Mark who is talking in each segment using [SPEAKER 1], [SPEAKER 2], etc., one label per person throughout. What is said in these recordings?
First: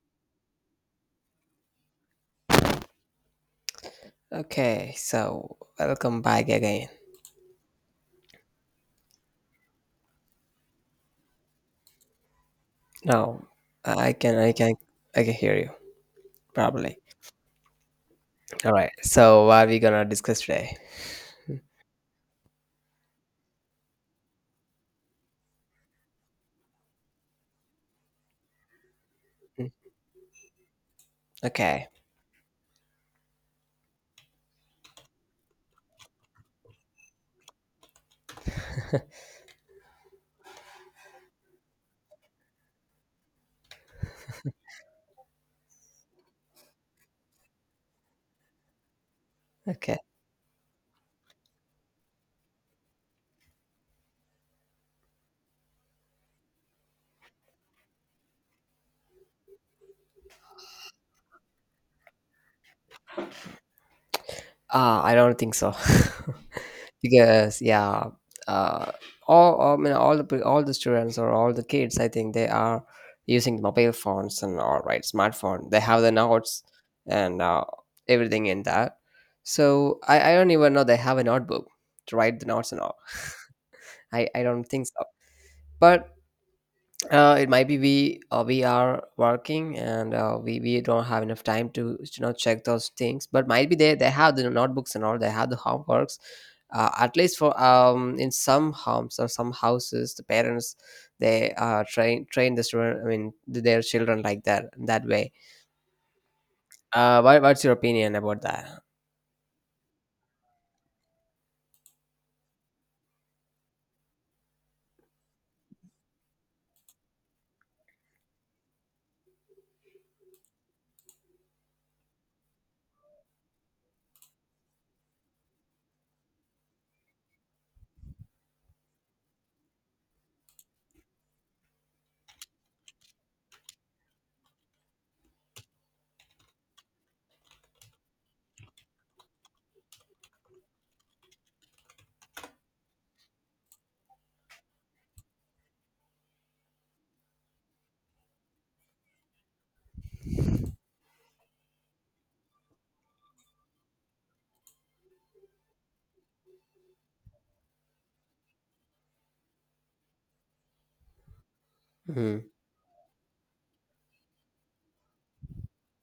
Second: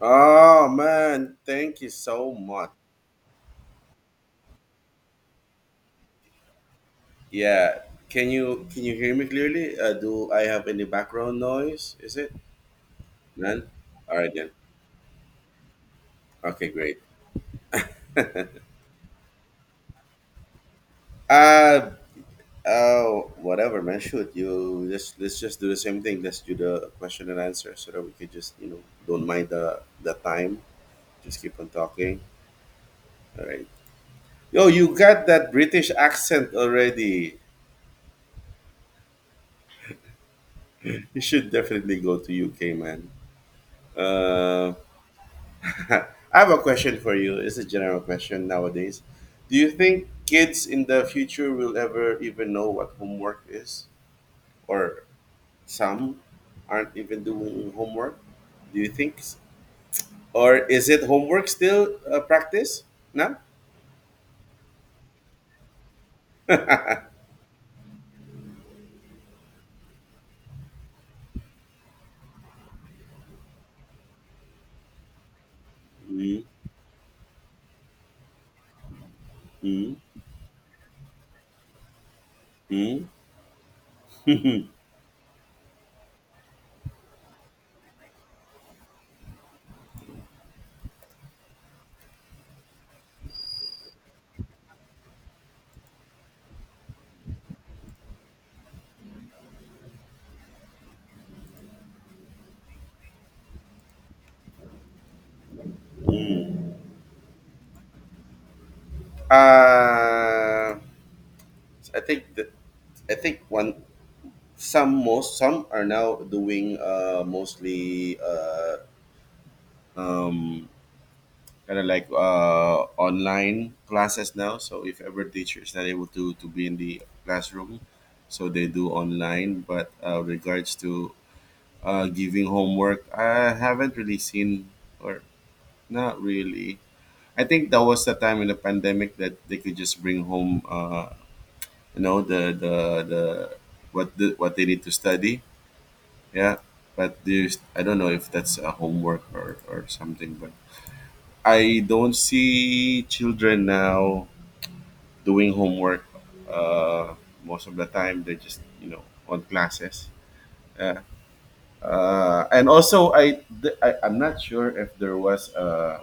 [SPEAKER 1] Oh man, thank you so much.
[SPEAKER 2] Okay, so welcome back again.
[SPEAKER 1] Yeah, can you hear me clearly? Do I have any background noise? Is it
[SPEAKER 2] Now
[SPEAKER 1] none?
[SPEAKER 2] I
[SPEAKER 1] All right
[SPEAKER 2] can
[SPEAKER 1] then.
[SPEAKER 2] I can I can hear you
[SPEAKER 1] Okay,
[SPEAKER 2] probably.
[SPEAKER 1] great.
[SPEAKER 2] All right. So what are we gonna discuss today?
[SPEAKER 1] uh oh, whatever, man. Shoot, you just let's just do the same thing. Let's do the question and answer so that we could just don't mind
[SPEAKER 2] Hmm,
[SPEAKER 1] the time. Just keep on
[SPEAKER 2] Okay.
[SPEAKER 1] talking. All right. Yo, you got that British accent already. You should definitely go to UK, man. Uh. I have a question for you. It's a general question nowadays. Do you
[SPEAKER 2] Okay.
[SPEAKER 1] think kids in the future will ever even know what homework is? Or some aren't even doing homework? Do you think? Or is it homework still practice? No?
[SPEAKER 2] I don't think so. because yeah, uh all- I mean all the pe- all the students or all the kids I think they are using mobile phones and all right smartphone. They have the
[SPEAKER 1] Mm,
[SPEAKER 2] notes and everything in that.
[SPEAKER 1] mm,
[SPEAKER 2] So I don't even know they have a notebook to write the notes and all.
[SPEAKER 1] mm.
[SPEAKER 2] I don't think so. But it might be we are working and we don't have enough time to check those things but might be they have the notebooks and all, they have the homeworks, at least for in some homes or some houses, the parents, they train the student I mean th- their children like that, that way. What's your opinion about that?
[SPEAKER 1] uh, I think that I think one some most some are now doing mostly um, kind of like online classes now. So if ever teacher is not able to be in the classroom, so they do online. But regards to giving homework, I haven't really seen or not really. I think that was the time in the pandemic that they could just bring home, you know, the the the what they need to study. Yeah, but there's I don't know if that's a homework or something, but I don't see children now doing homework, uh, most of the time they're just on classes, yeah.
[SPEAKER 2] Mhm.
[SPEAKER 1] And also I, th- I I'm not sure if there was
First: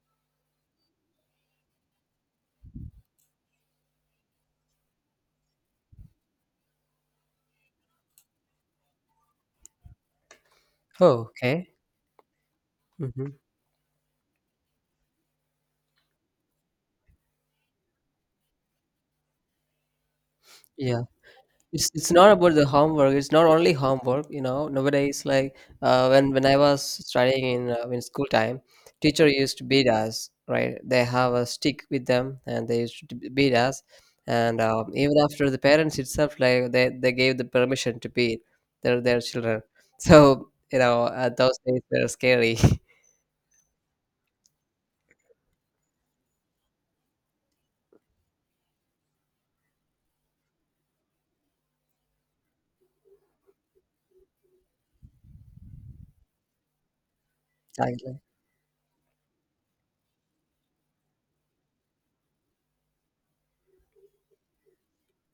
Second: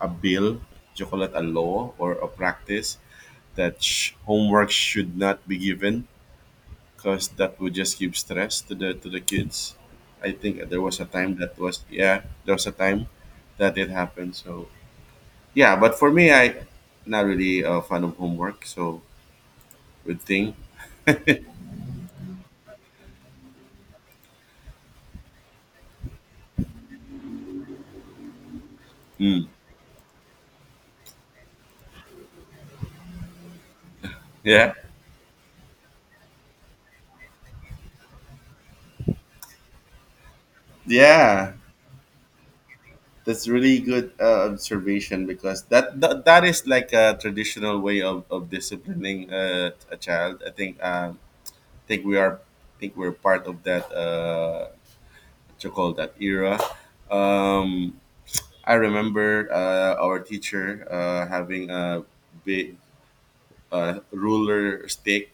[SPEAKER 1] a bill, chocolate, a law or a practice that homework should not be given because that would just give stress to the kids. I think there was a
[SPEAKER 2] Oh,
[SPEAKER 1] time that
[SPEAKER 2] okay.
[SPEAKER 1] was, yeah, there was a time
[SPEAKER 2] Hmm.
[SPEAKER 1] that it happened. So yeah, but for me, I not really a fan of homework, so good thing.
[SPEAKER 2] Yeah. It's not about the homework. It's not only homework. You know, nowadays, like when I was studying in school time, teacher
[SPEAKER 1] Mm,
[SPEAKER 2] used to beat us. Right, they have a stick with them, and they used to beat us. And
[SPEAKER 1] yeah.
[SPEAKER 2] even after the parents itself, like they gave the permission to beat their children. So you know, at
[SPEAKER 1] Yeah,
[SPEAKER 2] those days they're scary.
[SPEAKER 1] that's really good observation, because that is like a traditional way of disciplining a child. I think we are think we're part of that, what you call that, era. Um,
[SPEAKER 2] Exactly.
[SPEAKER 1] I remember our teacher having a big, ruler stick.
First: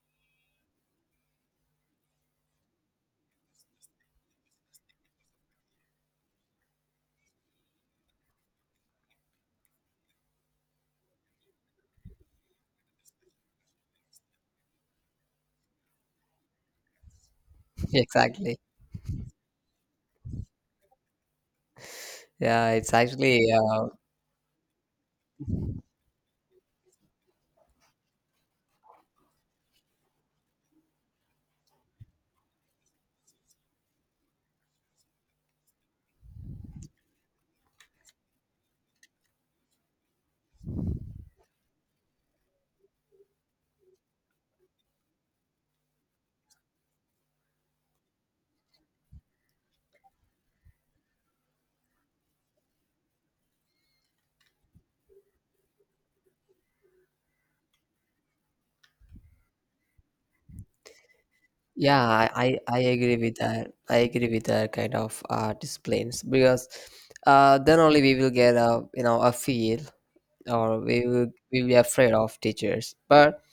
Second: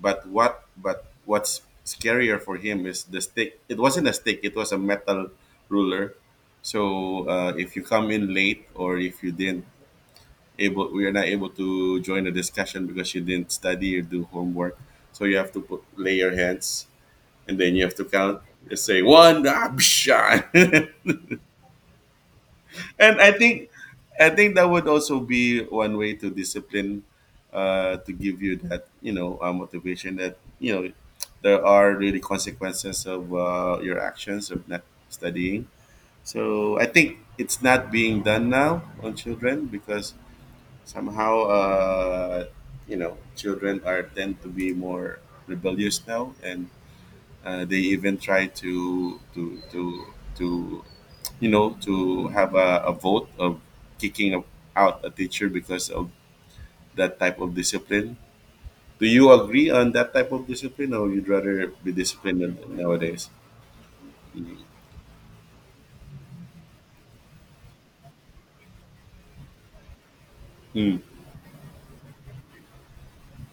[SPEAKER 1] But what's scarier for him is the stick. It wasn't a stick. It was a metal ruler. So if you come in late, or if you didn't able, we are not able to join the discussion because you didn't study or do homework. So you have to put, lay your hands and then you have to count.
[SPEAKER 2] Exactly.
[SPEAKER 1] Just say one, ah, psha.
[SPEAKER 2] Yeah, it's
[SPEAKER 1] And I
[SPEAKER 2] actually
[SPEAKER 1] think that would also be one way to discipline, to give you that, you know, motivation, that you know there are really consequences of your actions of not studying. So I think it's not being done now on children because somehow, you know, children are tend to be more rebellious now, and they even try to you know, to have a vote of kicking out a teacher because of that type of discipline. Do you agree on that type of discipline, or you'd rather be
[SPEAKER 2] Yeah, I, I
[SPEAKER 1] disciplined
[SPEAKER 2] I agree
[SPEAKER 1] nowadays?
[SPEAKER 2] with that. I agree with
[SPEAKER 1] Mm.
[SPEAKER 2] that kind of disciplines because then only we will get a a feel, or
[SPEAKER 1] Mm.
[SPEAKER 2] we will be afraid of teachers. But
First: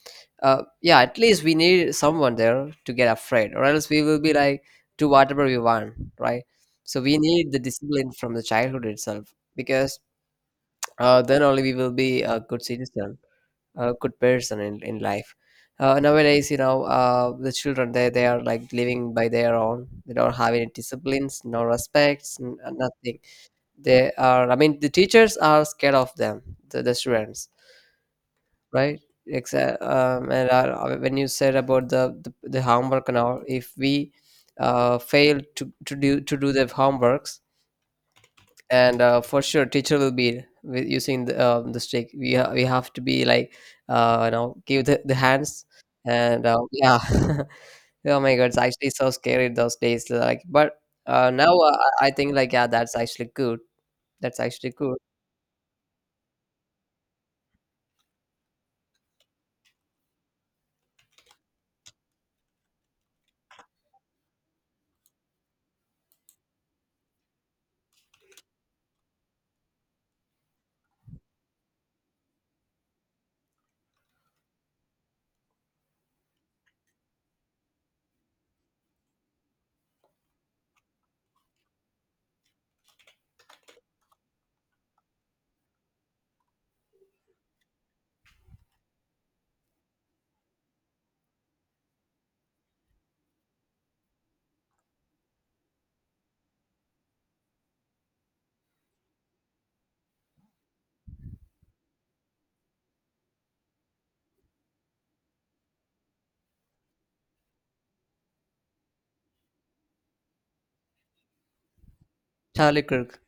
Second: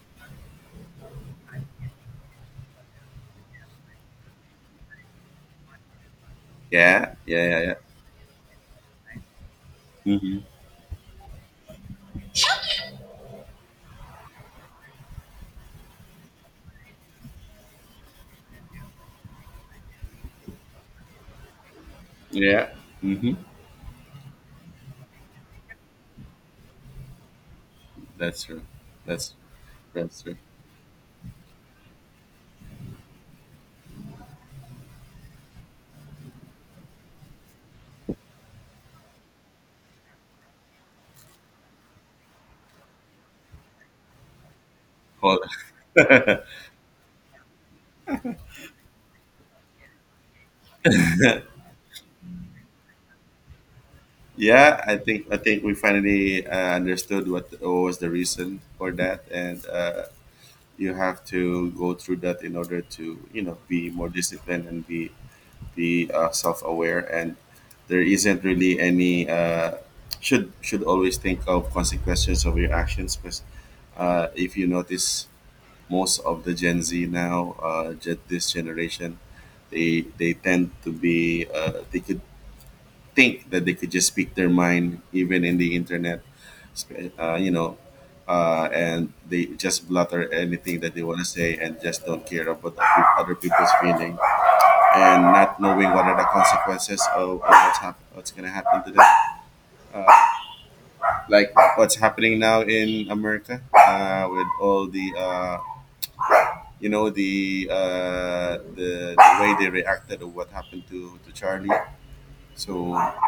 [SPEAKER 2] yeah, at least we need someone there to get afraid, or else we will be like do whatever we want, right? So
[SPEAKER 1] Yeah,
[SPEAKER 2] we
[SPEAKER 1] yeah,
[SPEAKER 2] need the
[SPEAKER 1] yeah, yeah.
[SPEAKER 2] discipline from the childhood itself because
[SPEAKER 1] Mm-hmm.
[SPEAKER 2] then only we will be a good citizen, a good person in life. Nowadays, the children, they are like living by their own, they don't have any disciplines, no respects,
[SPEAKER 1] Yeah,
[SPEAKER 2] nothing.
[SPEAKER 1] mm-hmm.
[SPEAKER 2] They are, I mean, the teachers are scared of them, the students,
[SPEAKER 1] That's true.
[SPEAKER 2] right?
[SPEAKER 1] That's
[SPEAKER 2] Exactly.
[SPEAKER 1] that's true.
[SPEAKER 2] And When you said about the homework and all, if we fail to, to do the homeworks, and for sure teacher will be with using the stick. We have to be like you know give the
[SPEAKER 1] Well,
[SPEAKER 2] hands and yeah. Oh my god, it's actually so scary those days, like, but now I think like, yeah, that's actually good. That's actually
[SPEAKER 1] yeah, I
[SPEAKER 2] good.
[SPEAKER 1] think we finally understood what was the reason for that, and you have to go through that in order to, you know, be more disciplined and be self-aware, and there isn't really any, should always think of consequences of your actions. Because if you notice, most of the Gen Z now, this generation, they tend to be, they could think that they could just speak their mind even in the internet, you know, and they just blutter anything that they want to say and just don't care about the other people's feelings, and not knowing what are the consequences of what's gonna happen to them. Like what's happening now in America, with all the, the way they reacted to what happened to Charlie.
[SPEAKER 2] Charlie
[SPEAKER 1] So
[SPEAKER 2] Kirk.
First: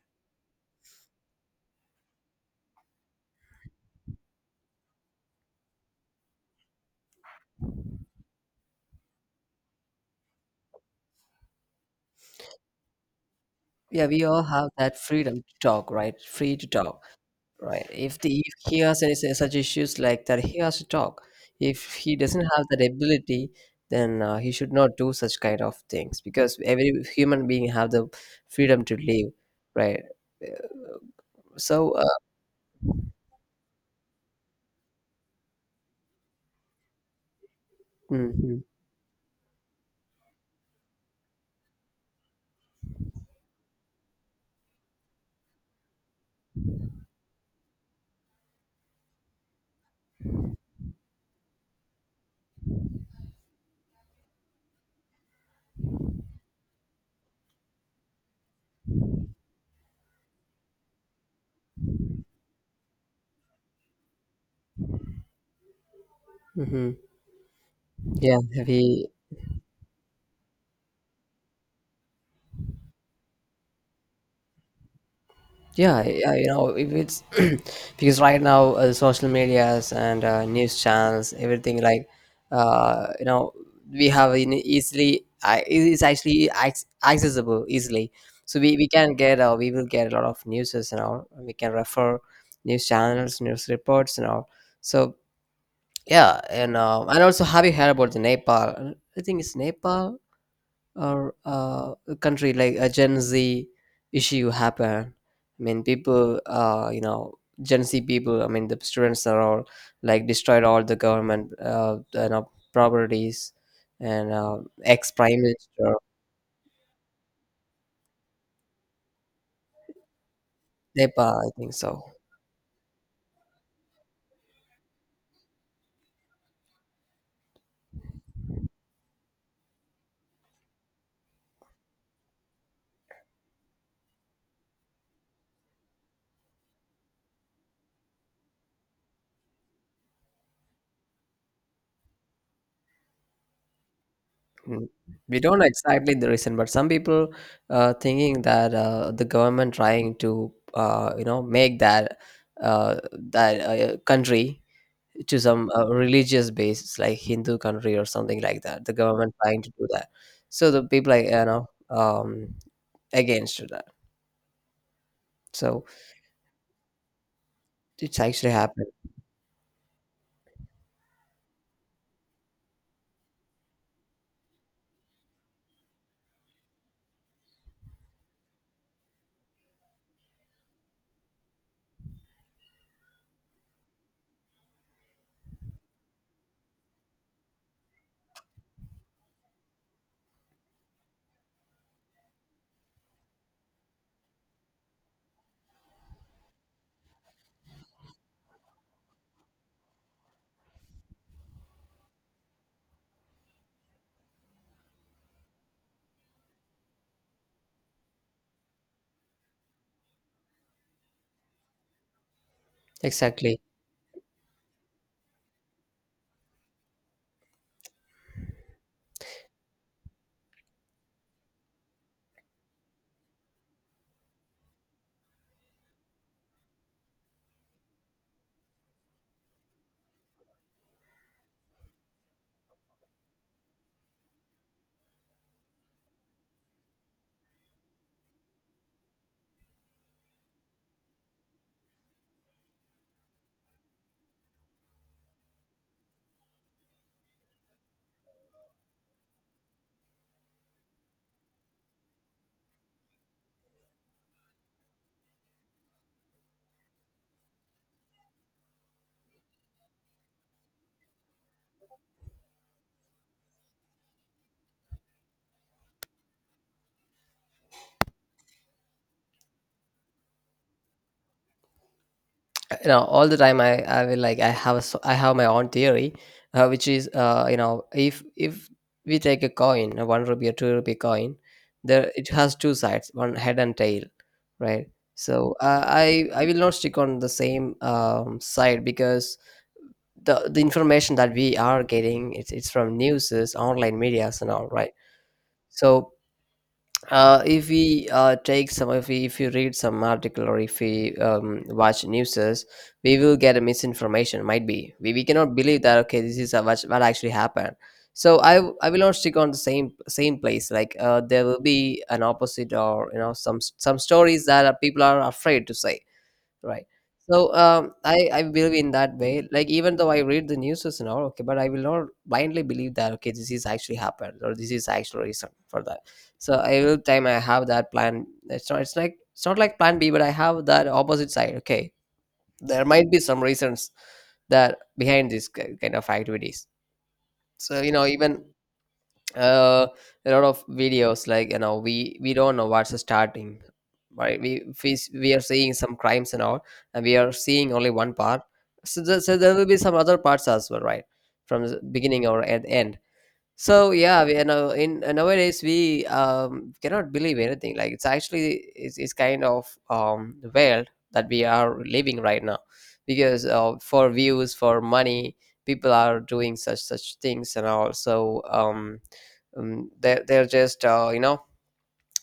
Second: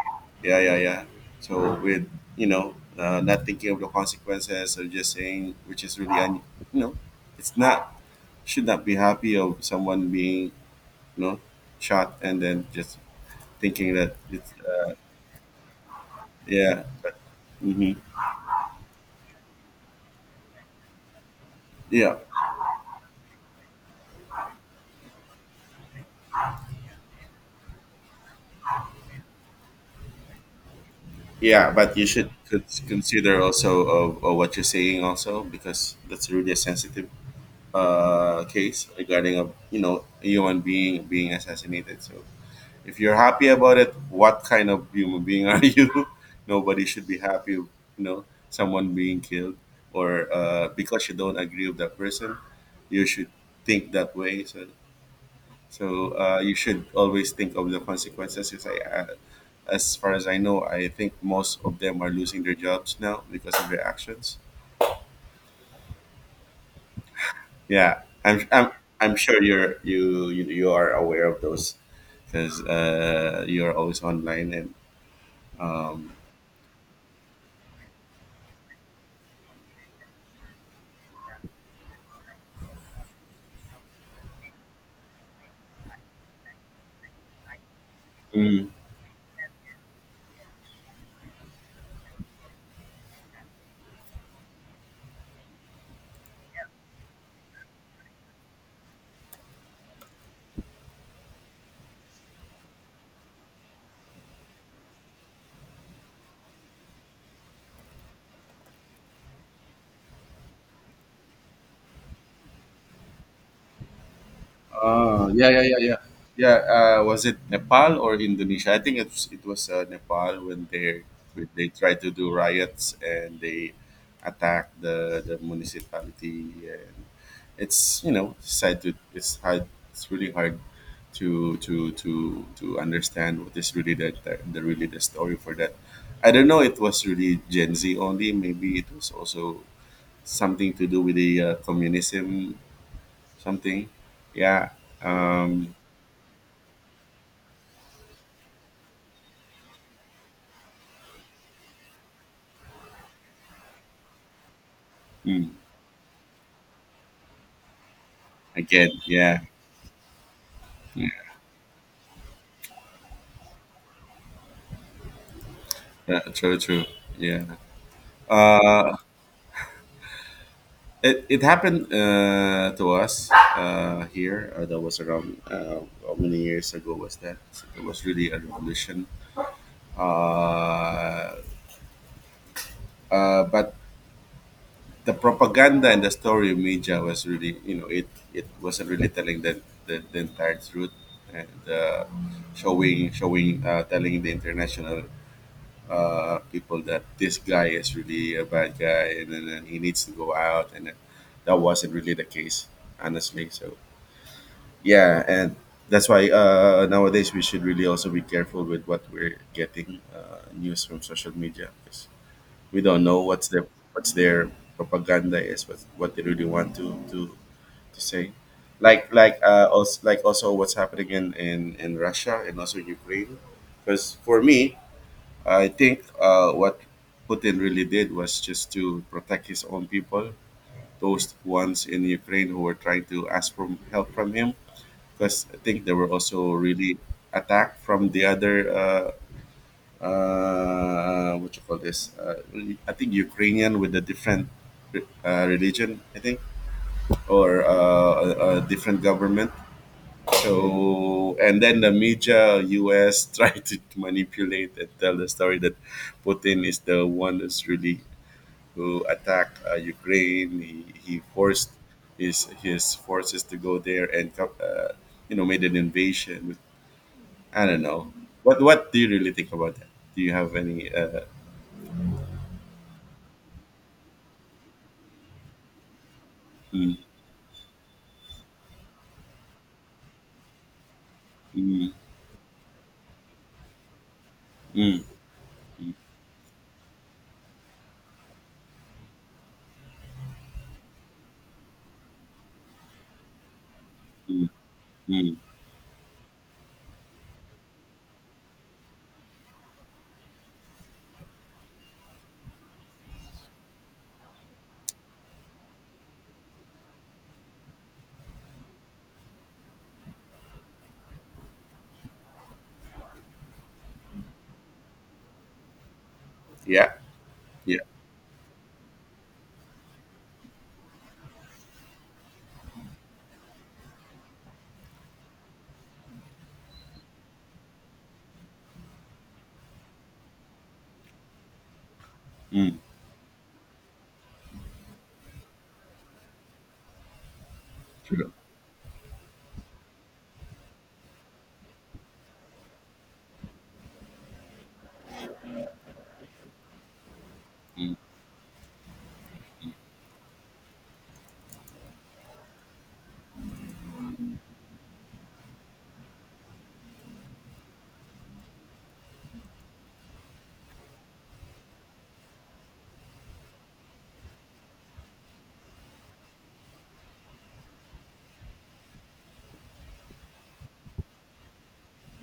[SPEAKER 1] yeah, yeah, yeah. So with, you know, not thinking of the consequences of just saying, which is really you know, it's not, should not be happy of someone being, you know, shot, and then just thinking
[SPEAKER 2] Yeah,
[SPEAKER 1] that
[SPEAKER 2] we all
[SPEAKER 1] it's,
[SPEAKER 2] have that freedom to talk, right? Free to
[SPEAKER 1] yeah.
[SPEAKER 2] talk. Right.
[SPEAKER 1] Hmm.
[SPEAKER 2] If the if he has any such issues like that, he has to talk. If he
[SPEAKER 1] Yeah,
[SPEAKER 2] doesn't have that ability, then he should not do such kind of things, because every human being have the freedom to live, right? Uh,
[SPEAKER 1] yeah,
[SPEAKER 2] So,
[SPEAKER 1] but you
[SPEAKER 2] uh,
[SPEAKER 1] should consider also, what you're saying also, because that's really a really sensitive
[SPEAKER 2] hmm.
[SPEAKER 1] case regarding, a you know, a human being being assassinated. So if you're happy about it, what kind of human being are you? Nobody should be happy, you know, someone being killed or, because you don't agree with that person, you should think that way. So, so, you should always think of the consequences. As far as I know, I think most of them are losing their jobs now because of their actions.
[SPEAKER 2] Hmm.
[SPEAKER 1] Yeah,
[SPEAKER 2] Yeah, we.
[SPEAKER 1] I'm sure you are aware of those because you're always online and,
[SPEAKER 2] Yeah,
[SPEAKER 1] um,
[SPEAKER 2] yeah, you know, if it's because right now social medias and news channels, everything, like, uh, you know, we have in easily, it is actually accessible easily. So
[SPEAKER 1] Mm.
[SPEAKER 2] we can get, we will get a lot of news and all. And we can refer news channels, news reports and all. So yeah, and also, have you heard about the Nepal? I think it's Nepal or a country, like a Gen Z issue happen. I mean, people, Gen Z people. I mean, the students are all like destroyed all the government, properties, and ex
[SPEAKER 1] Ah,
[SPEAKER 2] prime
[SPEAKER 1] yeah, yeah, yeah,
[SPEAKER 2] minister.
[SPEAKER 1] yeah. Yeah, was it Nepal or Indonesia? I think it was, Nepal,
[SPEAKER 2] Nepal. I
[SPEAKER 1] when they
[SPEAKER 2] think
[SPEAKER 1] tried
[SPEAKER 2] so.
[SPEAKER 1] to do riots and they attacked the municipality, and it's, you know, it's really hard to understand what is really the really the story for that. I don't know. It was really Gen Z only. Maybe it was also something to do with the communism, something, yeah.
[SPEAKER 2] Mm. We don't know
[SPEAKER 1] Um,
[SPEAKER 2] exactly the reason, but some people thinking that the government trying to, make that uh, that country to
[SPEAKER 1] mm,
[SPEAKER 2] some religious base, like Hindu country or something like that, the
[SPEAKER 1] again,
[SPEAKER 2] government
[SPEAKER 1] yeah.
[SPEAKER 2] trying to do that. So the people like against to that. So
[SPEAKER 1] Yeah, true, true, yeah.
[SPEAKER 2] it's actually happened.
[SPEAKER 1] uh it, it happened to us here, that was around, how many years ago was that? It was really a revolution. uh but the propaganda and the story of media was really, you know, it wasn't really telling the entire truth, and showing showing telling the international people that this guy is really a bad guy and then and he needs to go out, and then that wasn't really the case, honestly. So yeah, and that's why nowadays we should really also be careful with what we're getting news from social media, 'cause we don't know
[SPEAKER 2] Exactly.
[SPEAKER 1] what's their propaganda is, what they really want to say. Like, also, like, also what's happening in Russia and also Ukraine. Because for me, I think what Putin really did was just to protect his own people, those ones in Ukraine who were trying to ask for help from him, because I think they were also really attacked from the other, what you call this? I think Ukrainian with a different religion, I think, or a different government. So, and then the media US tried to manipulate and tell the story that Putin is the one that's really who attacked, Ukraine. He forced his forces to go there and you know, made an invasion. I don't know. What do you really think about that? Do you have any?
[SPEAKER 2] You know, all the time I will like I have I have my own theory, which
[SPEAKER 1] Mm,
[SPEAKER 2] is if if we take a coin, a 1 rupee or 2 rupee coin,
[SPEAKER 1] mm,
[SPEAKER 2] there it has two sides, one head and tail, right?
[SPEAKER 1] mm,
[SPEAKER 2] So uh, i I will not stick on the same side, because the information that we are getting, it's from newses, online medias and
[SPEAKER 1] mm,
[SPEAKER 2] all, right?
[SPEAKER 1] mm.
[SPEAKER 2] So if we take some, if we, if you read some article, or if we watch newses, we will get a misinformation. Might be we cannot believe that, okay, this is what actually happened. So I will not stick on the same place, like, there will be an opposite, or you know, some stories that people are afraid to say. Right.
[SPEAKER 1] Yeah,
[SPEAKER 2] So
[SPEAKER 1] yeah,
[SPEAKER 2] I believe in that way. Like, even though I read the news and all, okay, but I will not blindly believe that, okay, this is actually happened or this is actual reason for that. So I will time I have that plan. It's not, it's like, it's not like plan B, but I have that opposite side. Okay,
[SPEAKER 1] mm,
[SPEAKER 2] there might be some reasons that behind this kind of activities. So you know,
[SPEAKER 1] true.
[SPEAKER 2] even uh, a lot of videos, like, you know, we don't know what's starting, right? We are seeing some crimes and all, and we are seeing only one part. So, the, so there will be some other parts as well, right? From the beginning or at the end. So yeah, we, you know, in nowadays, we cannot believe anything. Like, it's actually, it's kind of the world that we are living right now, because for views, for money, people are doing such things and all. So they're just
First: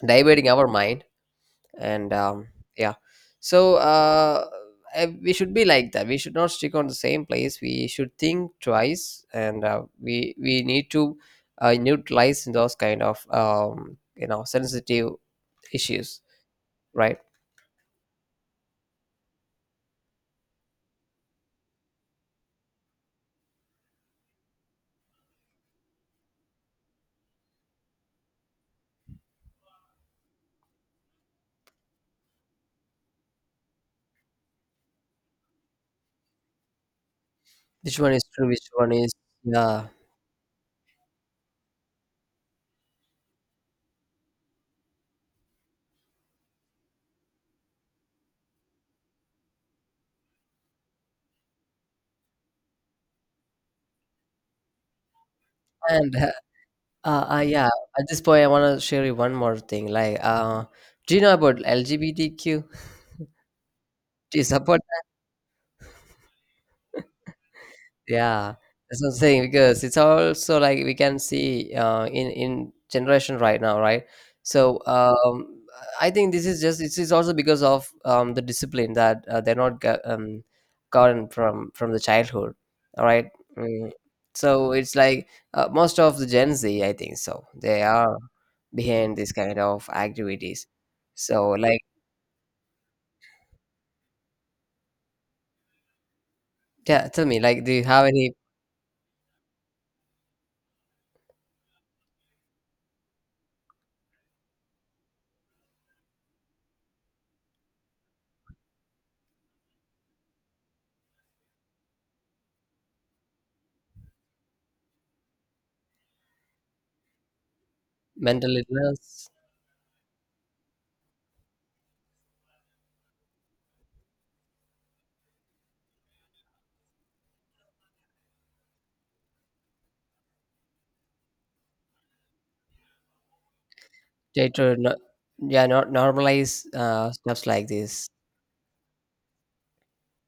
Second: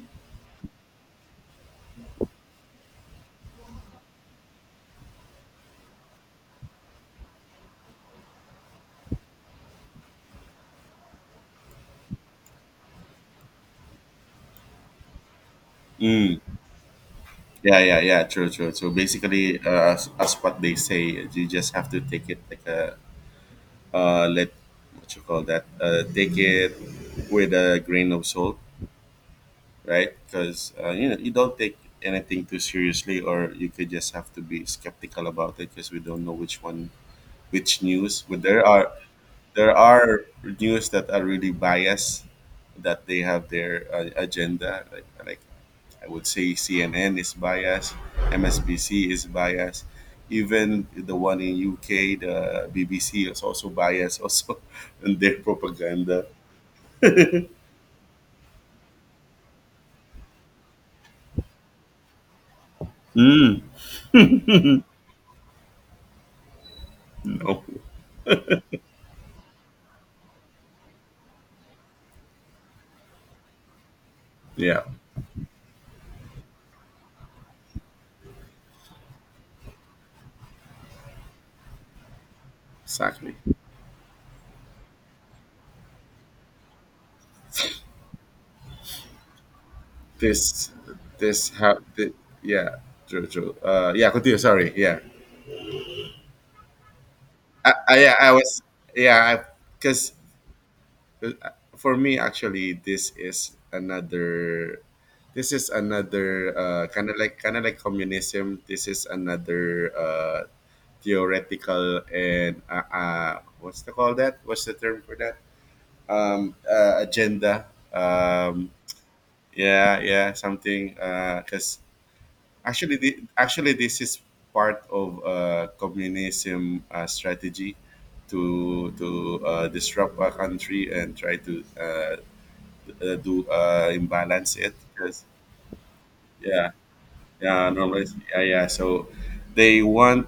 [SPEAKER 2] diverting our mind and yeah. So we should be like that, we should not stick on the same place, we should think twice, and we need to neutralize those kind of sensitive issues, right?
[SPEAKER 1] Yeah, yeah, yeah, true, true. So basically, as what they say, you just have to take it like a, let what you call that take it with a grain of salt, right? Because, you know, you don't take anything too seriously, or you could just have to be skeptical about it, because we don't know which one, which
[SPEAKER 2] Which one
[SPEAKER 1] news.
[SPEAKER 2] is
[SPEAKER 1] But
[SPEAKER 2] true,
[SPEAKER 1] there
[SPEAKER 2] which
[SPEAKER 1] are,
[SPEAKER 2] one is.
[SPEAKER 1] there
[SPEAKER 2] Yeah.
[SPEAKER 1] are news that are really biased, that they have their agenda, like I would say CNN is biased, MSBC is biased, even the one in UK, the BBC is also biased also in their
[SPEAKER 2] And
[SPEAKER 1] propaganda.
[SPEAKER 2] yeah, at this point I want to share you one more thing, like, do you know about LGBTQ? Do you support?
[SPEAKER 1] No,
[SPEAKER 2] Yeah, that's what I'm saying, because it's also like we can see in generation right now, right? So
[SPEAKER 1] yeah,
[SPEAKER 2] I think this is just, it's also because of the discipline that they're not go- gotten from the childhood, all right?
[SPEAKER 1] exactly.
[SPEAKER 2] Mm. So it's like most of the Gen Z, I think so, they are behind this kind of activities.
[SPEAKER 1] This,
[SPEAKER 2] So
[SPEAKER 1] this
[SPEAKER 2] like,
[SPEAKER 1] have, thi- yeah, true, true. Yeah, continue. Sorry, yeah.
[SPEAKER 2] yeah, tell me, like, do
[SPEAKER 1] I,
[SPEAKER 2] you
[SPEAKER 1] I,
[SPEAKER 2] have
[SPEAKER 1] yeah,
[SPEAKER 2] any
[SPEAKER 1] I was, yeah, because Uh, for me actually this is another kind of like communism. This is another theoretical and what's the call that what's the term for that agenda.
[SPEAKER 2] mental
[SPEAKER 1] um,
[SPEAKER 2] illness?
[SPEAKER 1] yeah, something. Because actually this is part of communism strategy to disrupt a country and try to do
[SPEAKER 2] Try
[SPEAKER 1] imbalance it.
[SPEAKER 2] to, no,
[SPEAKER 1] 'Cause-
[SPEAKER 2] yeah, not normalize
[SPEAKER 1] yeah
[SPEAKER 2] stuffs like
[SPEAKER 1] yeah, normally
[SPEAKER 2] this.
[SPEAKER 1] yeah yeah so they want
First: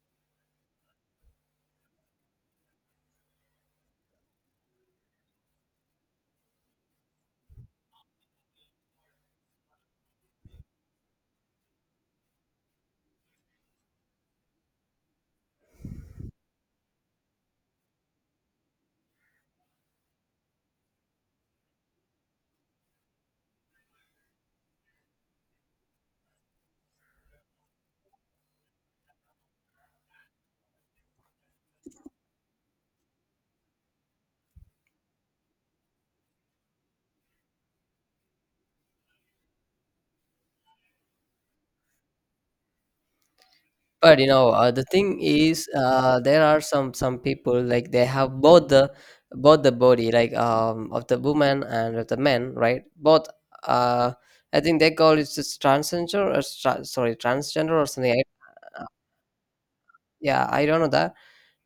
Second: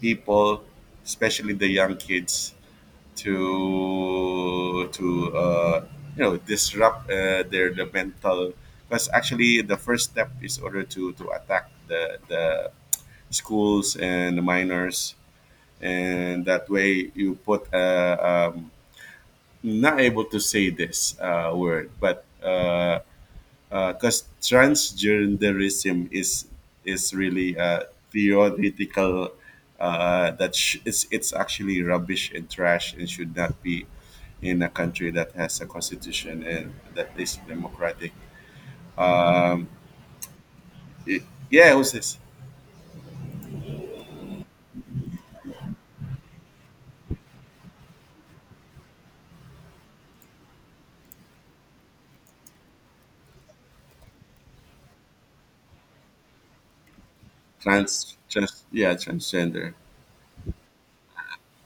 [SPEAKER 1] people, especially the young kids, to uh, disrupt their the mental. Because actually the first step is order to attack the schools and the minors. And that way you put not able to say this word, but because transgenderism is really theoretical. It's actually rubbish and trash and should not be in a country that has a constitution and that is democratic. Um, y- yeah, who's this?
[SPEAKER 2] But you know, the thing is, there are some people, like, they have both the body, like of the woman and of the men, right? Both. Uh i think they call it just transgender or stra- sorry transgender or something.
[SPEAKER 1] Yeah, transgender.
[SPEAKER 2] Yeah, I don't know that.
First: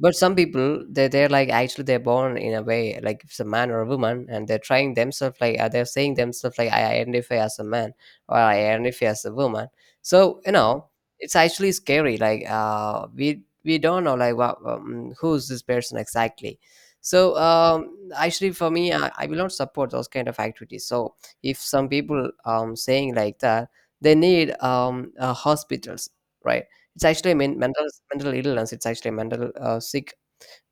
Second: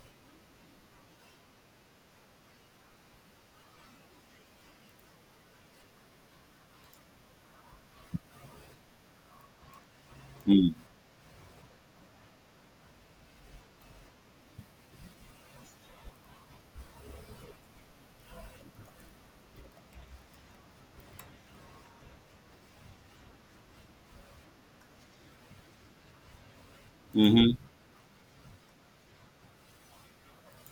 [SPEAKER 2] But some people, they they're like actually they're born in a way, like if it's a man or a woman, and they're trying themselves, like they're saying themselves like, I identify as a man or I identify as a woman. So you
[SPEAKER 1] Mm.
[SPEAKER 2] know, it's actually scary. Like, we don't know, like, what who's this person exactly. So actually for me, I will not support those kind of activities. So if some people saying like that, they need hospitals, right? It's actually a
[SPEAKER 1] Mm-hmm.
[SPEAKER 2] mental mental illness. It's actually mental sick.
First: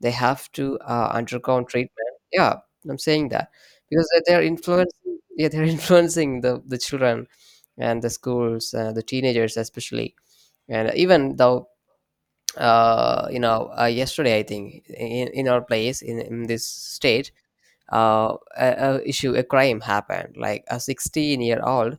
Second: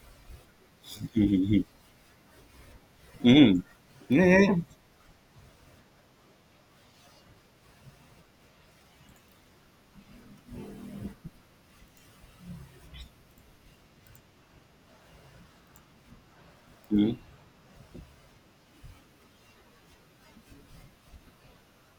[SPEAKER 2] They have to undergo
[SPEAKER 1] Mm-hmm.
[SPEAKER 2] treatment. Yeah, I'm saying that
[SPEAKER 1] Mm-hmm.
[SPEAKER 2] because
[SPEAKER 1] Yeah, yeah,
[SPEAKER 2] they're
[SPEAKER 1] yeah.
[SPEAKER 2] influencing. Yeah, they're influencing the children and the schools, the teenagers especially, and even though yesterday I think in our place in this state, a crime happened like a 16-year-old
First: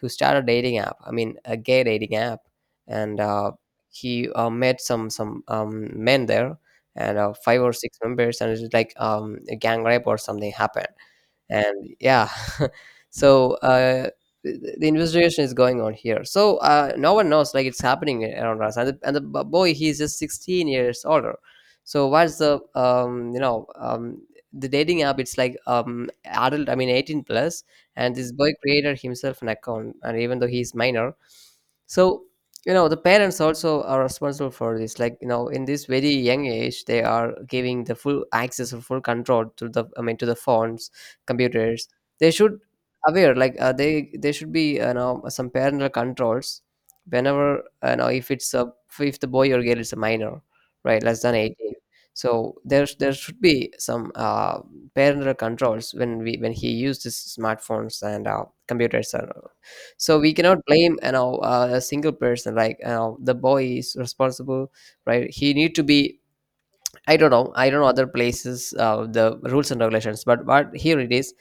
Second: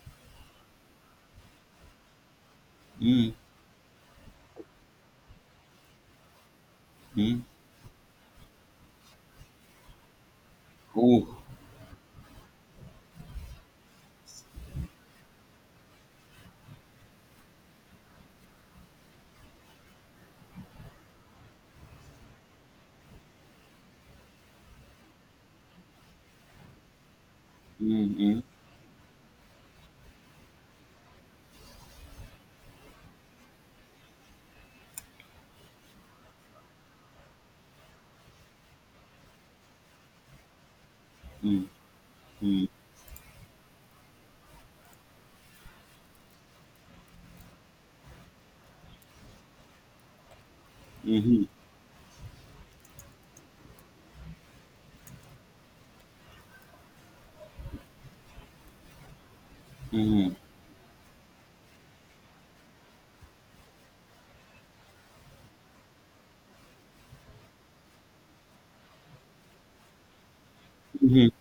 [SPEAKER 2] who started a dating app, a gay dating app, and
[SPEAKER 1] Mm-hmm.
[SPEAKER 2] he met some men there, and
[SPEAKER 1] Mm-hmm.
[SPEAKER 2] five or six members, and it's like a gang rape or something happened.
[SPEAKER 1] Oh.
[SPEAKER 2] And yeah. So uh, the investigation is going on here. So uh, no one knows, like it's happening around us. And boy, he's just 16 years older. So what's the the dating app, it's like adult, 18 plus, and this
[SPEAKER 1] Mm-hmm.
[SPEAKER 2] boy created himself an account and even though he's minor. So you know, the parents also are responsible for this. Like you know, in this very young age, they are giving the full access or full control to the, to the phone,
[SPEAKER 1] Mm-hmm.
[SPEAKER 2] computers. They should
[SPEAKER 1] Mm-hmm.
[SPEAKER 2] aware, like they should be, you know, some parental controls, whenever you know, if it's a, if the boy or girl is a minor, right, less than
[SPEAKER 1] Mm-hmm.
[SPEAKER 2] 18. So there should be some parental controls when we when he uses smartphones and computers and all. So we cannot blame, you know, a single person, like you know, the boy is responsible, right, he need to be. I don't know. I don't know other places, the rules and regulations, but here it is.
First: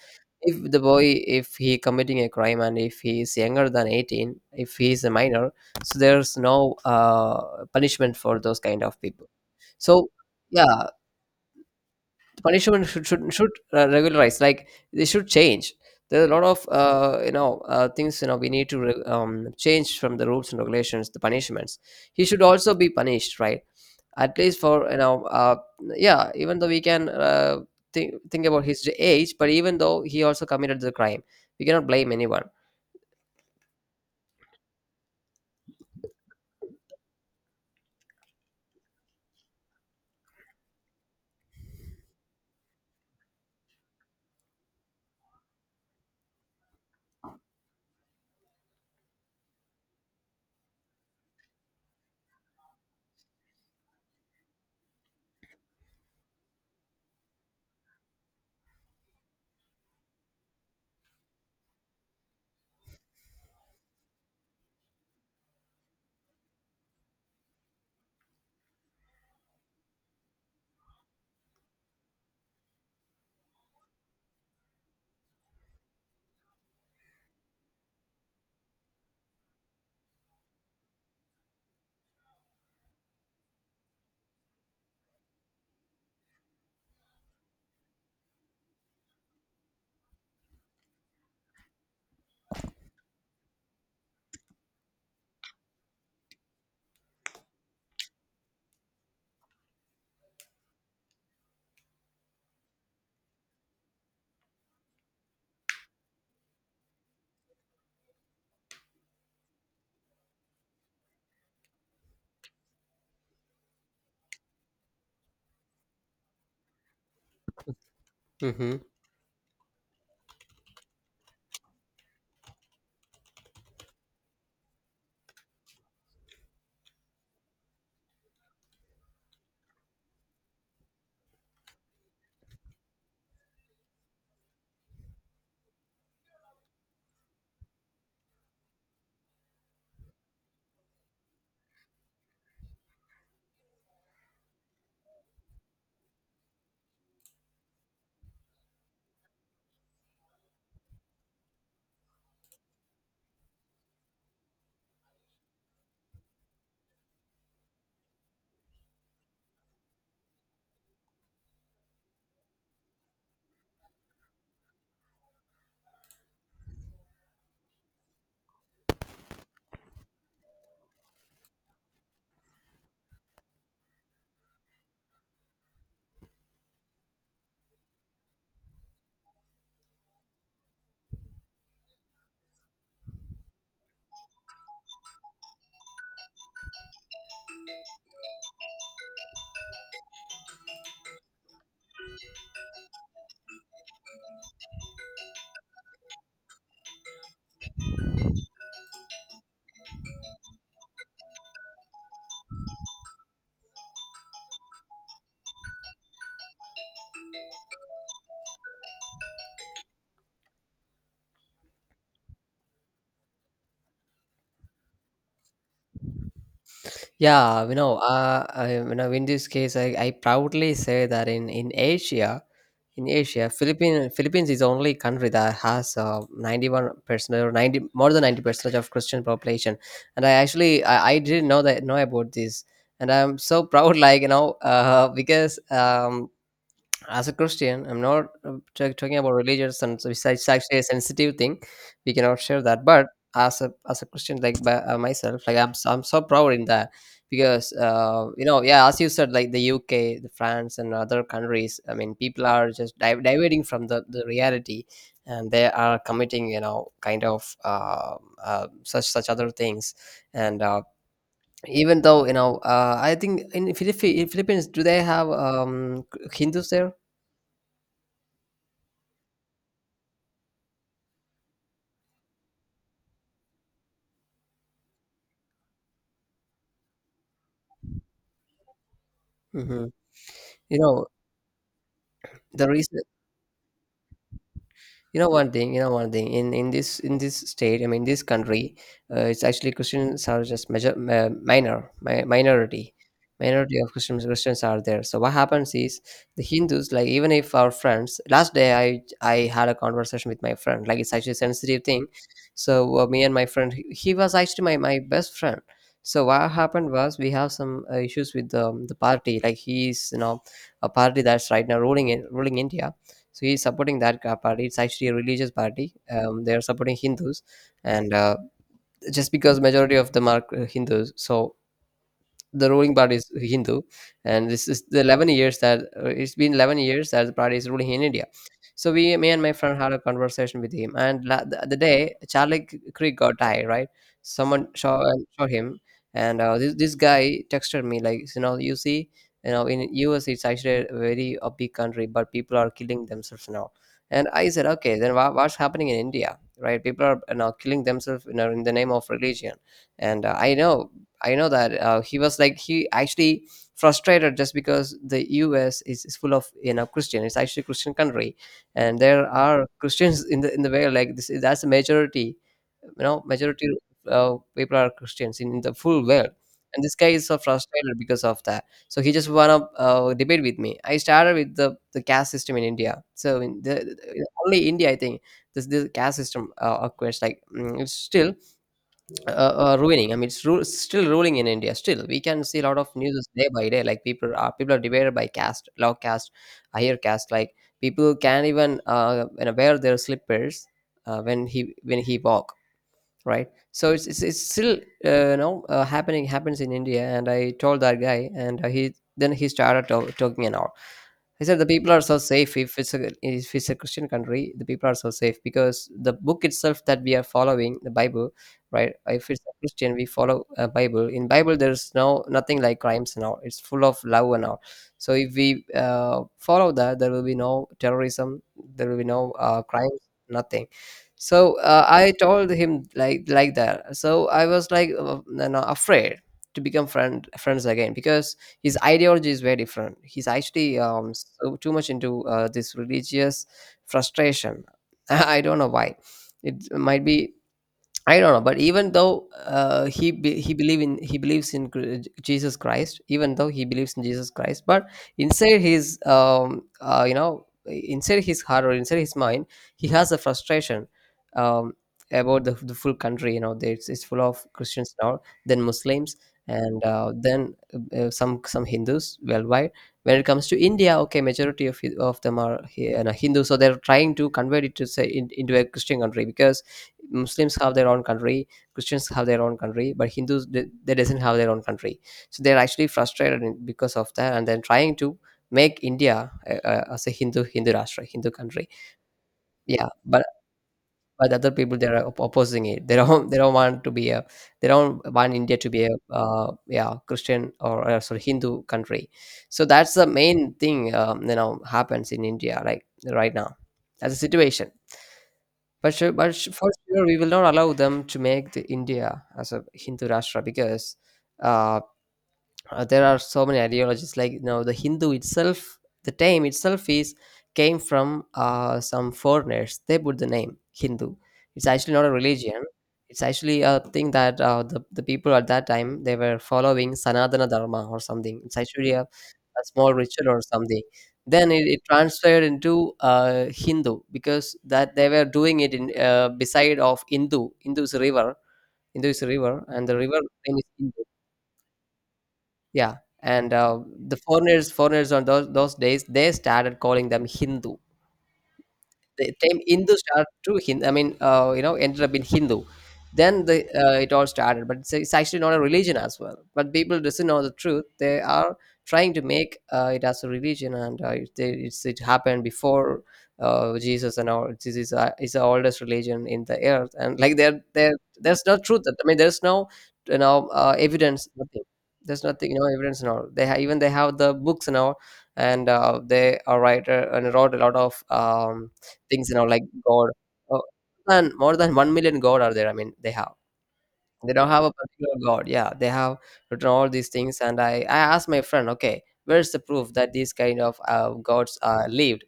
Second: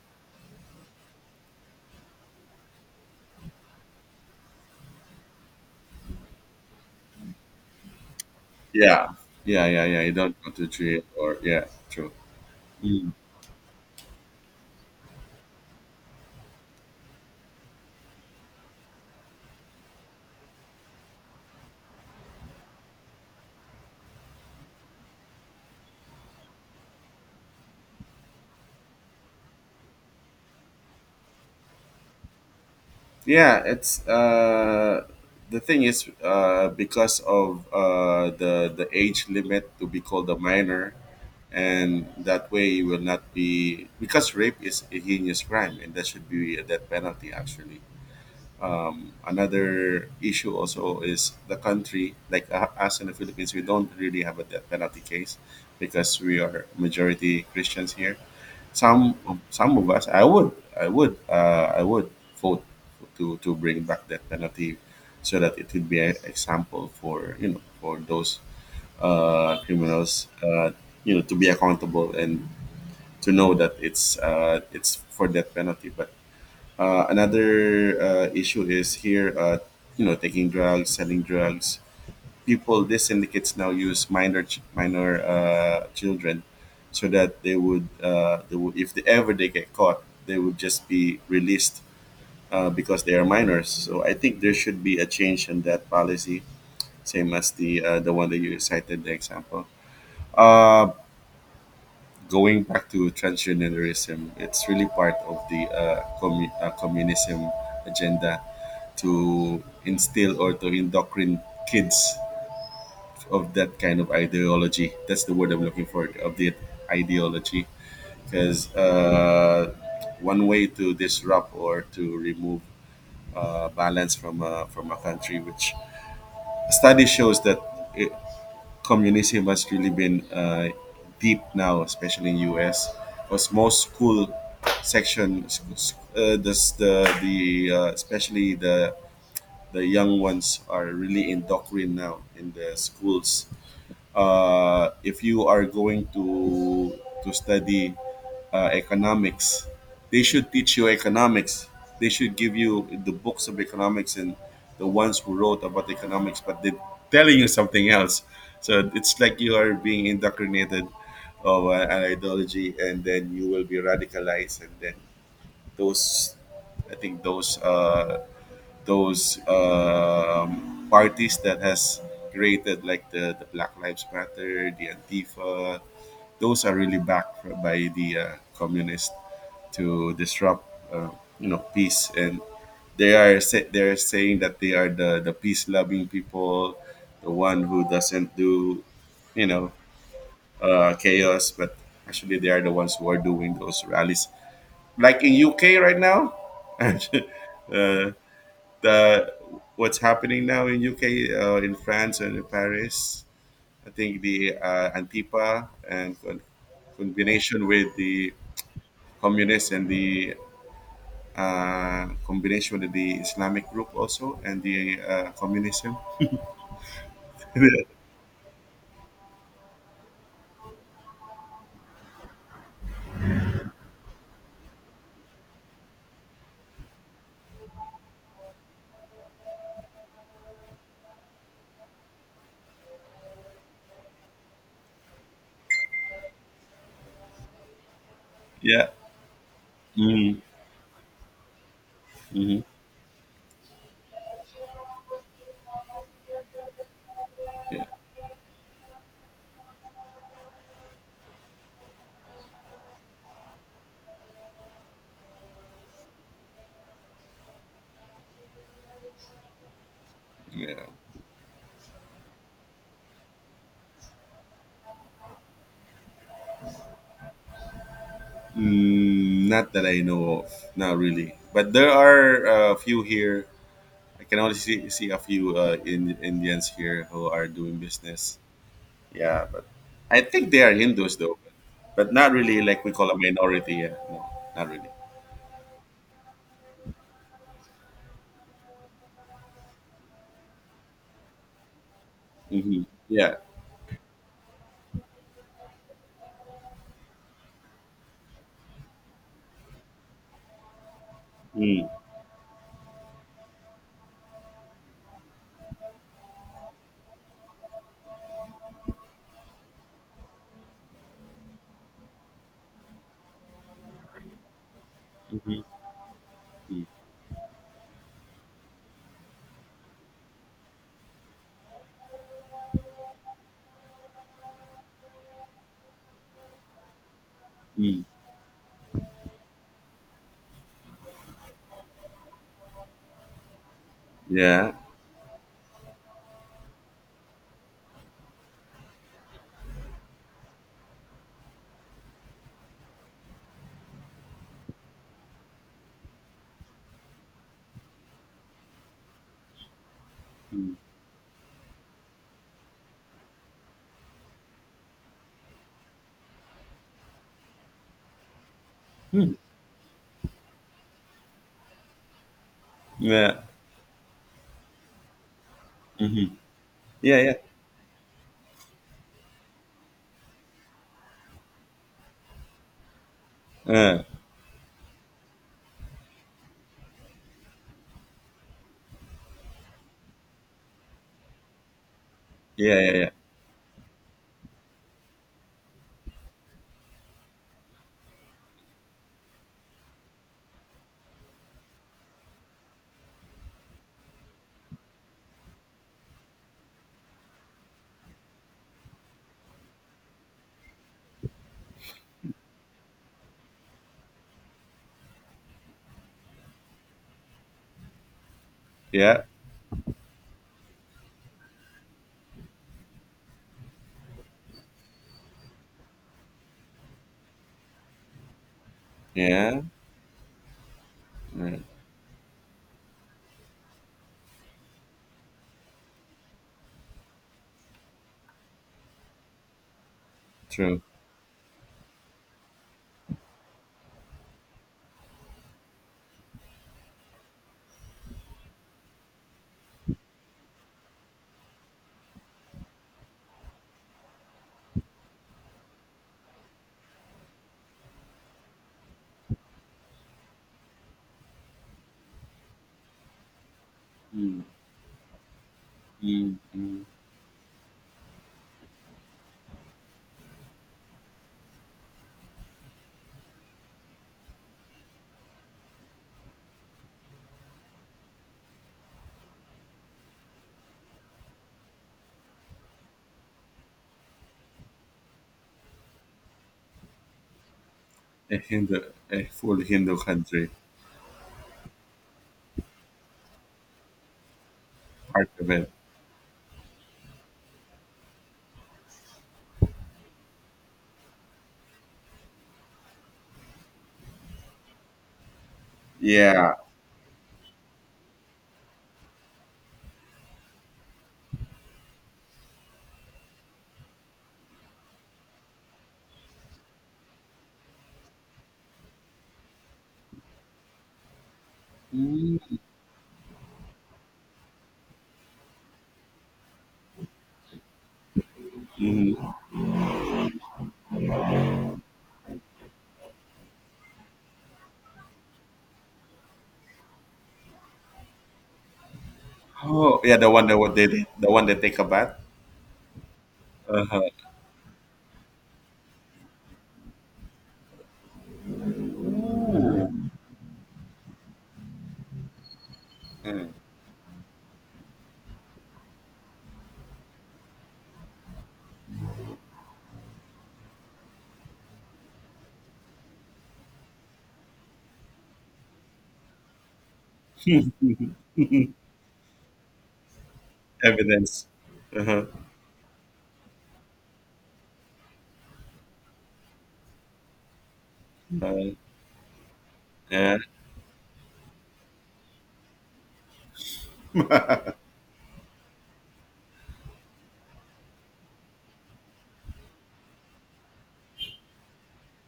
[SPEAKER 2] If the boy, if he committing a crime and if he is younger than 18, if he is a minor, so there's no punishment for those kind of
[SPEAKER 1] Yeah.
[SPEAKER 2] people.
[SPEAKER 1] Yeah, yeah, yeah.
[SPEAKER 2] So
[SPEAKER 1] You don't go to
[SPEAKER 2] yeah,
[SPEAKER 1] tree, or yeah, true.
[SPEAKER 2] the punishment should
[SPEAKER 1] Mm.
[SPEAKER 2] should, should uh, regularize. Like they should change. There are a lot of things, you know, we need to change from the rules and regulations, the punishments. He should also be punished, right? At least for, you know, yeah, even though we can think about his age, but even though he also committed the crime, we cannot blame anyone.
[SPEAKER 1] Yeah, it's the thing is, because of the age limit to be called a minor. And that way you will not be, because rape is a heinous crime and that should be a death penalty actually. Another issue also is the country, like us in the Philippines, we don't really have a death penalty case, because we are majority Christians here. Some of us, I would vote to bring back that penalty, so that it would be an example for, you know, for those criminals, you know, to be accountable and to know that it's for that penalty. But another issue is here, you know, taking drugs, selling drugs, people, these syndicates now use minor children, so that they would, they would, if they ever they get caught, they would just be released, because they are minors. So I think there should be a change in that policy, same as the one that you cited the example. uh, Going back to transgenderism, it's really part of the communism agenda to instill or to indoctrinate kids of that kind of ideology. That's the word I'm looking for, of the ideology. Because
[SPEAKER 2] Hmm.
[SPEAKER 1] one way to disrupt or to remove balance from from a country, which study shows that it, communism has really been deep now, especially in U.S. Because most school section, the especially the young ones are really indoctrinated now in the schools. If you are going to study economics, they should teach you economics. They should give you the books of economics and the ones who wrote about economics, but they're telling you something else. So it's like you are being indoctrinated of an ideology, and then you will be radicalized. And then those, I think those parties that has created, like the Black Lives Matter, the Antifa. Those are really backed by the communists to disrupt, uh, peace. And they they are saying that they are the peace loving people, the one who doesn't do, you know, chaos. But actually, they are the ones who are doing those rallies. Like in UK right now, uh, the what's happening now in UK, in France, and in Paris. I think the Antifa and combination with the communists and the combination with the Islamic group also and the communism.
[SPEAKER 2] Yeah, you know, you know, in this case, I proudly say that in Asia, in Asia, Philippines is the only country that has 91 percent, or 90, more than 90 percent of Christian population. And I didn't know that, know about this, and I'm so proud, like you know, because as a Christian, I'm not
[SPEAKER 1] Yeah.
[SPEAKER 2] talking about religious and so, it's
[SPEAKER 1] Mm.
[SPEAKER 2] actually a sensitive thing. We cannot share
[SPEAKER 1] Hmm.
[SPEAKER 2] that. But as a Christian, like by, myself, like I'm so proud in that, because
[SPEAKER 1] Yeah.
[SPEAKER 2] you know, yeah, as you said, like the UK, the France, and other countries. I mean, people are just diverting from the reality, and they are committing, you know, kind of such other things, and
[SPEAKER 1] Yeah.
[SPEAKER 2] even though, you know, I think in Philippines, do they have Hindus there?
[SPEAKER 1] Mm, not that I know of, not really. But there are a few here. I can only see, a few Indians here who are doing business. Yeah, but
[SPEAKER 2] Mhm.
[SPEAKER 1] I think they are
[SPEAKER 2] You know,
[SPEAKER 1] Hindus though, but not really
[SPEAKER 2] the
[SPEAKER 1] like we
[SPEAKER 2] reason,
[SPEAKER 1] call a minority. Yeah, no, not really.
[SPEAKER 2] you know, one thing, you know, one thing in this state, this country, it's actually Christians are just
[SPEAKER 1] Hmm.
[SPEAKER 2] minority,
[SPEAKER 1] Yeah.
[SPEAKER 2] minority of christians Christians are there. So what happens is, the Hindus, like, even if our friends, last day, I had a conversation with my friend. Like, it's actually a sensitive
[SPEAKER 1] Mm.
[SPEAKER 2] thing. So me and my friend, he was actually my best friend. So what happened was, we have some issues with the party, like he's, you know, a party that's right now ruling India. So he's supporting that party. It's actually a religious
[SPEAKER 1] Mhm.
[SPEAKER 2] party. They are
[SPEAKER 1] Mm.
[SPEAKER 2] supporting Hindus, and just because majority of them are Hindus, so the ruling party is Hindu, and this is the 11 years that it's been 11 years that the party is ruling in
[SPEAKER 1] Mm.
[SPEAKER 2] India. So we, me and my friend, had a conversation with him, and the day Charlie Creek got died, right? Someone
[SPEAKER 1] Yeah.
[SPEAKER 2] saw saw him, and this guy texted me, like, you know, you see, you know, in US, it's actually a very, a big country, but people are killing themselves now. And I said, okay, then what's happening in India, right? People are, you know, killing themselves, you know, in the name of religion. And
[SPEAKER 1] Mm.
[SPEAKER 2] I know that he was like, he actually frustrated just because the U.S. Is full of, you know, Christian. It's actually a Christian country, and there
[SPEAKER 1] Hmm.
[SPEAKER 2] are Christians in the world. Like this, that's a majority. You know,
[SPEAKER 1] Yeah.
[SPEAKER 2] majority people are Christians in the full world,
[SPEAKER 1] Hmm.
[SPEAKER 2] and this guy
[SPEAKER 1] Yeah.
[SPEAKER 2] is
[SPEAKER 1] Yeah.
[SPEAKER 2] so frustrated because of that. So he just wanna debate with me. I started with the caste system in India. So in
[SPEAKER 1] Uh,
[SPEAKER 2] only India, I think, this caste system occurs, like mm, it's still ruining. I mean, it's still ruling in India. Still, we can see a lot
[SPEAKER 1] yeah.
[SPEAKER 2] of
[SPEAKER 1] Yeah.
[SPEAKER 2] news day by day. Like, people are divided by caste, low caste, higher caste. Like, people can't even you know, wear their slippers when he walk. Right. So it's still happening happens in India. And I told that guy, and he started talking and all. He said the people are so safe, if it's a Christian country, the people are so safe, because the book itself that we are following, the Bible, right?
[SPEAKER 1] Yeah. Yeah.
[SPEAKER 2] If it's a Christian, we follow a Bible. In Bible, there's nothing like crimes and all. It's full of love and all. So if we follow that, there will be no terrorism, there will be no
[SPEAKER 1] Yeah.
[SPEAKER 2] crimes, nothing.
[SPEAKER 1] Uh,
[SPEAKER 2] So I told him like that. So I was like, you know, afraid to become friends again, because his ideology is very different. He's actually
[SPEAKER 1] true.
[SPEAKER 2] so too much into this religious frustration. I don't know why. It might be, I don't know, but even though he believes in Jesus Christ, even though he believes in Jesus Christ, but inside his you know, inside his heart or inside his mind, he has a frustration um about the full country. You know, that it's full
[SPEAKER 1] Mm.
[SPEAKER 2] of Christians now, then Muslims,
[SPEAKER 1] Mm.
[SPEAKER 2] and
[SPEAKER 1] Mm.
[SPEAKER 2] then some Hindus worldwide. When it comes to India, okay, majority of them are you Hindu, so they're trying to convert it to say in, into a Christian country, because Muslims have their own country, Christians have their own country, but Hindus, they doesn't have their own country. So they're actually frustrated because of that, and then trying to make India as a Hindu Rashtra, Hindu
[SPEAKER 1] A
[SPEAKER 2] country.
[SPEAKER 1] Hindu, a full
[SPEAKER 2] Yeah,
[SPEAKER 1] Hindu
[SPEAKER 2] but
[SPEAKER 1] country,
[SPEAKER 2] other people, they are opposing it. They don't want to be a, they don't
[SPEAKER 1] part
[SPEAKER 2] want
[SPEAKER 1] of
[SPEAKER 2] India to
[SPEAKER 1] it.
[SPEAKER 2] be a Christian, or sorry, Hindu country. So that's the main thing, you know, happens in India, like right now. That's the situation. But sure, but
[SPEAKER 1] Yeah.
[SPEAKER 2] for sure, we will not allow them to make the India as a Hindu Rashtra, because uh, there are so many ideologies, like, you know, the Hindu itself, the name itself is came from some foreigners. They put the name Hindu. It's actually not a
[SPEAKER 1] Mm.
[SPEAKER 2] religion. It's actually a thing that the people at that time, they were following Sanatana Dharma or something. It's actually
[SPEAKER 1] Mhm.
[SPEAKER 2] a small ritual or something. Then it transferred into Hindu, because that they were doing it in beside of Hindu. Hindu is a river, and the
[SPEAKER 1] Oh, yeah.
[SPEAKER 2] river
[SPEAKER 1] The one
[SPEAKER 2] name
[SPEAKER 1] that
[SPEAKER 2] is
[SPEAKER 1] what they
[SPEAKER 2] Hindu.
[SPEAKER 1] did, the one that take a bath.
[SPEAKER 2] Yeah, and
[SPEAKER 1] Uh-huh.
[SPEAKER 2] the foreigners, on those days, they started calling them Hindu. The time Hindus started to Hindu, I mean, you know, ended up in Hindu. Then
[SPEAKER 1] Uh,
[SPEAKER 2] the it all started. But it's actually not a religion as well. But people doesn't know the truth. They are trying to make it as a religion, and it happened before Jesus and all. This is the oldest religion in the earth, and like there's no truth. I mean, there's no, you know, evidence.
[SPEAKER 1] evidence.
[SPEAKER 2] Nothing. There's
[SPEAKER 1] Uh-huh.
[SPEAKER 2] nothing, you know, evidence and all. They even they have the books and all, and they are writer and wrote a lot of
[SPEAKER 1] Uh,
[SPEAKER 2] things, you know, like God.
[SPEAKER 1] yeah.
[SPEAKER 2] Oh, and more than 1 million God are there. I mean, they have. They don't have a particular God. Yeah, they have written all these things. And I asked my friend, okay, where's the proof that these kind of gods lived?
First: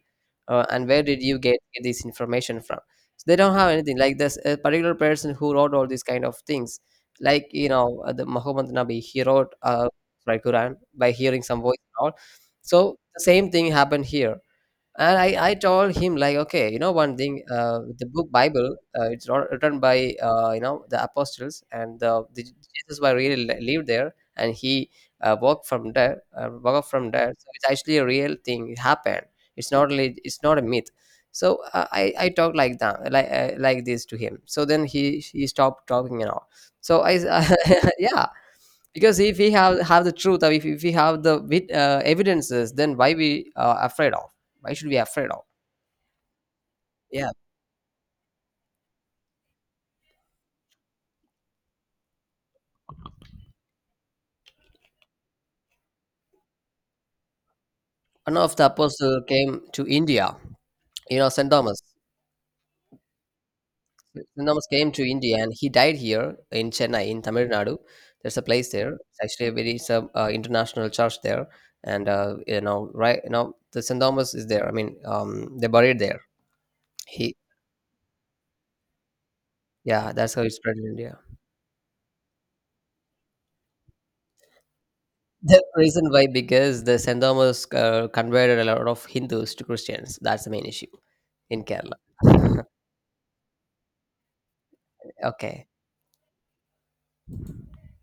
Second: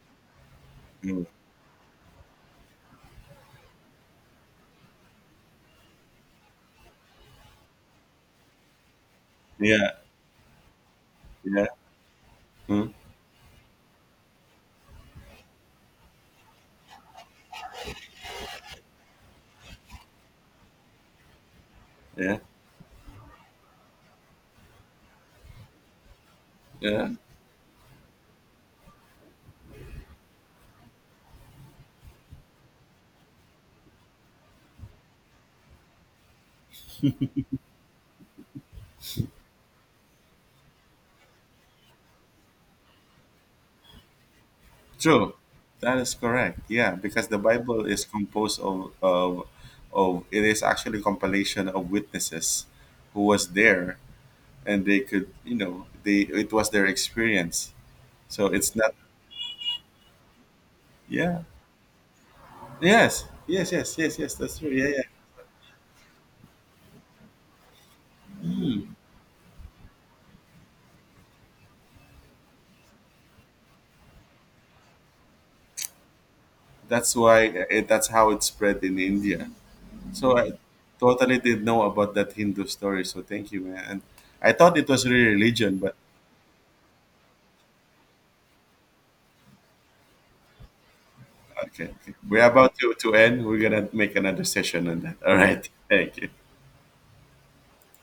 [SPEAKER 2] And where did
[SPEAKER 1] Mm.
[SPEAKER 2] you get this information from? So they don't have anything. Like this a particular person who wrote all these kind of things. Like, you know, the Muhammad Nabi, he wrote
[SPEAKER 1] Yeah.
[SPEAKER 2] right Quran by hearing some
[SPEAKER 1] Yeah.
[SPEAKER 2] voice and all.
[SPEAKER 1] Mm.
[SPEAKER 2] So the same thing happened here, and I told him, like, okay, you know, one thing, the book Bible, it's written by you know, the apostles, and
[SPEAKER 1] Yeah.
[SPEAKER 2] the Jesus was really lived there, and he walked up
[SPEAKER 1] Yeah.
[SPEAKER 2] from there. So it's actually a real thing, it happened. It's not really it's not a myth. So I talked like that, like this to him. So then he stopped talking and all. So yeah. Because if we have the truth, or if we have the evidences, then why we afraid of, why should we afraid
[SPEAKER 1] True.
[SPEAKER 2] of?
[SPEAKER 1] That is correct. Yeah, because
[SPEAKER 2] Yeah.
[SPEAKER 1] the Bible is composed of it is actually compilation of witnesses who was there, and they could, you know, they it was their experience.
[SPEAKER 2] One
[SPEAKER 1] So
[SPEAKER 2] of the
[SPEAKER 1] it's not,
[SPEAKER 2] apostle came to India. You know,
[SPEAKER 1] yeah.
[SPEAKER 2] St. Thomas.
[SPEAKER 1] Yes. Yes, yes, yes, yes,
[SPEAKER 2] St.
[SPEAKER 1] that's
[SPEAKER 2] Thomas
[SPEAKER 1] true. Yeah,
[SPEAKER 2] came to
[SPEAKER 1] yeah.
[SPEAKER 2] India, and he died here in Chennai, in Tamil Nadu. There's a place there. It's actually a very, it's international church there. And you know, right, you know, the St. Thomas is there, I mean, they buried there.
[SPEAKER 1] That's
[SPEAKER 2] He
[SPEAKER 1] why it, that's how it spread in India.
[SPEAKER 2] Yeah, that's
[SPEAKER 1] So
[SPEAKER 2] how he
[SPEAKER 1] I
[SPEAKER 2] spread in India.
[SPEAKER 1] totally didn't know about that Hindu story. So thank you, man. And I thought it was really
[SPEAKER 2] The
[SPEAKER 1] religion, but
[SPEAKER 2] reason why, because the Saint Thomas converted a lot of Hindus to Christians. That's the main issue in
[SPEAKER 1] okay,
[SPEAKER 2] Kerala.
[SPEAKER 1] okay. We're about to, end. We're gonna make another session on that. All
[SPEAKER 2] Okay.
[SPEAKER 1] right. Thank you.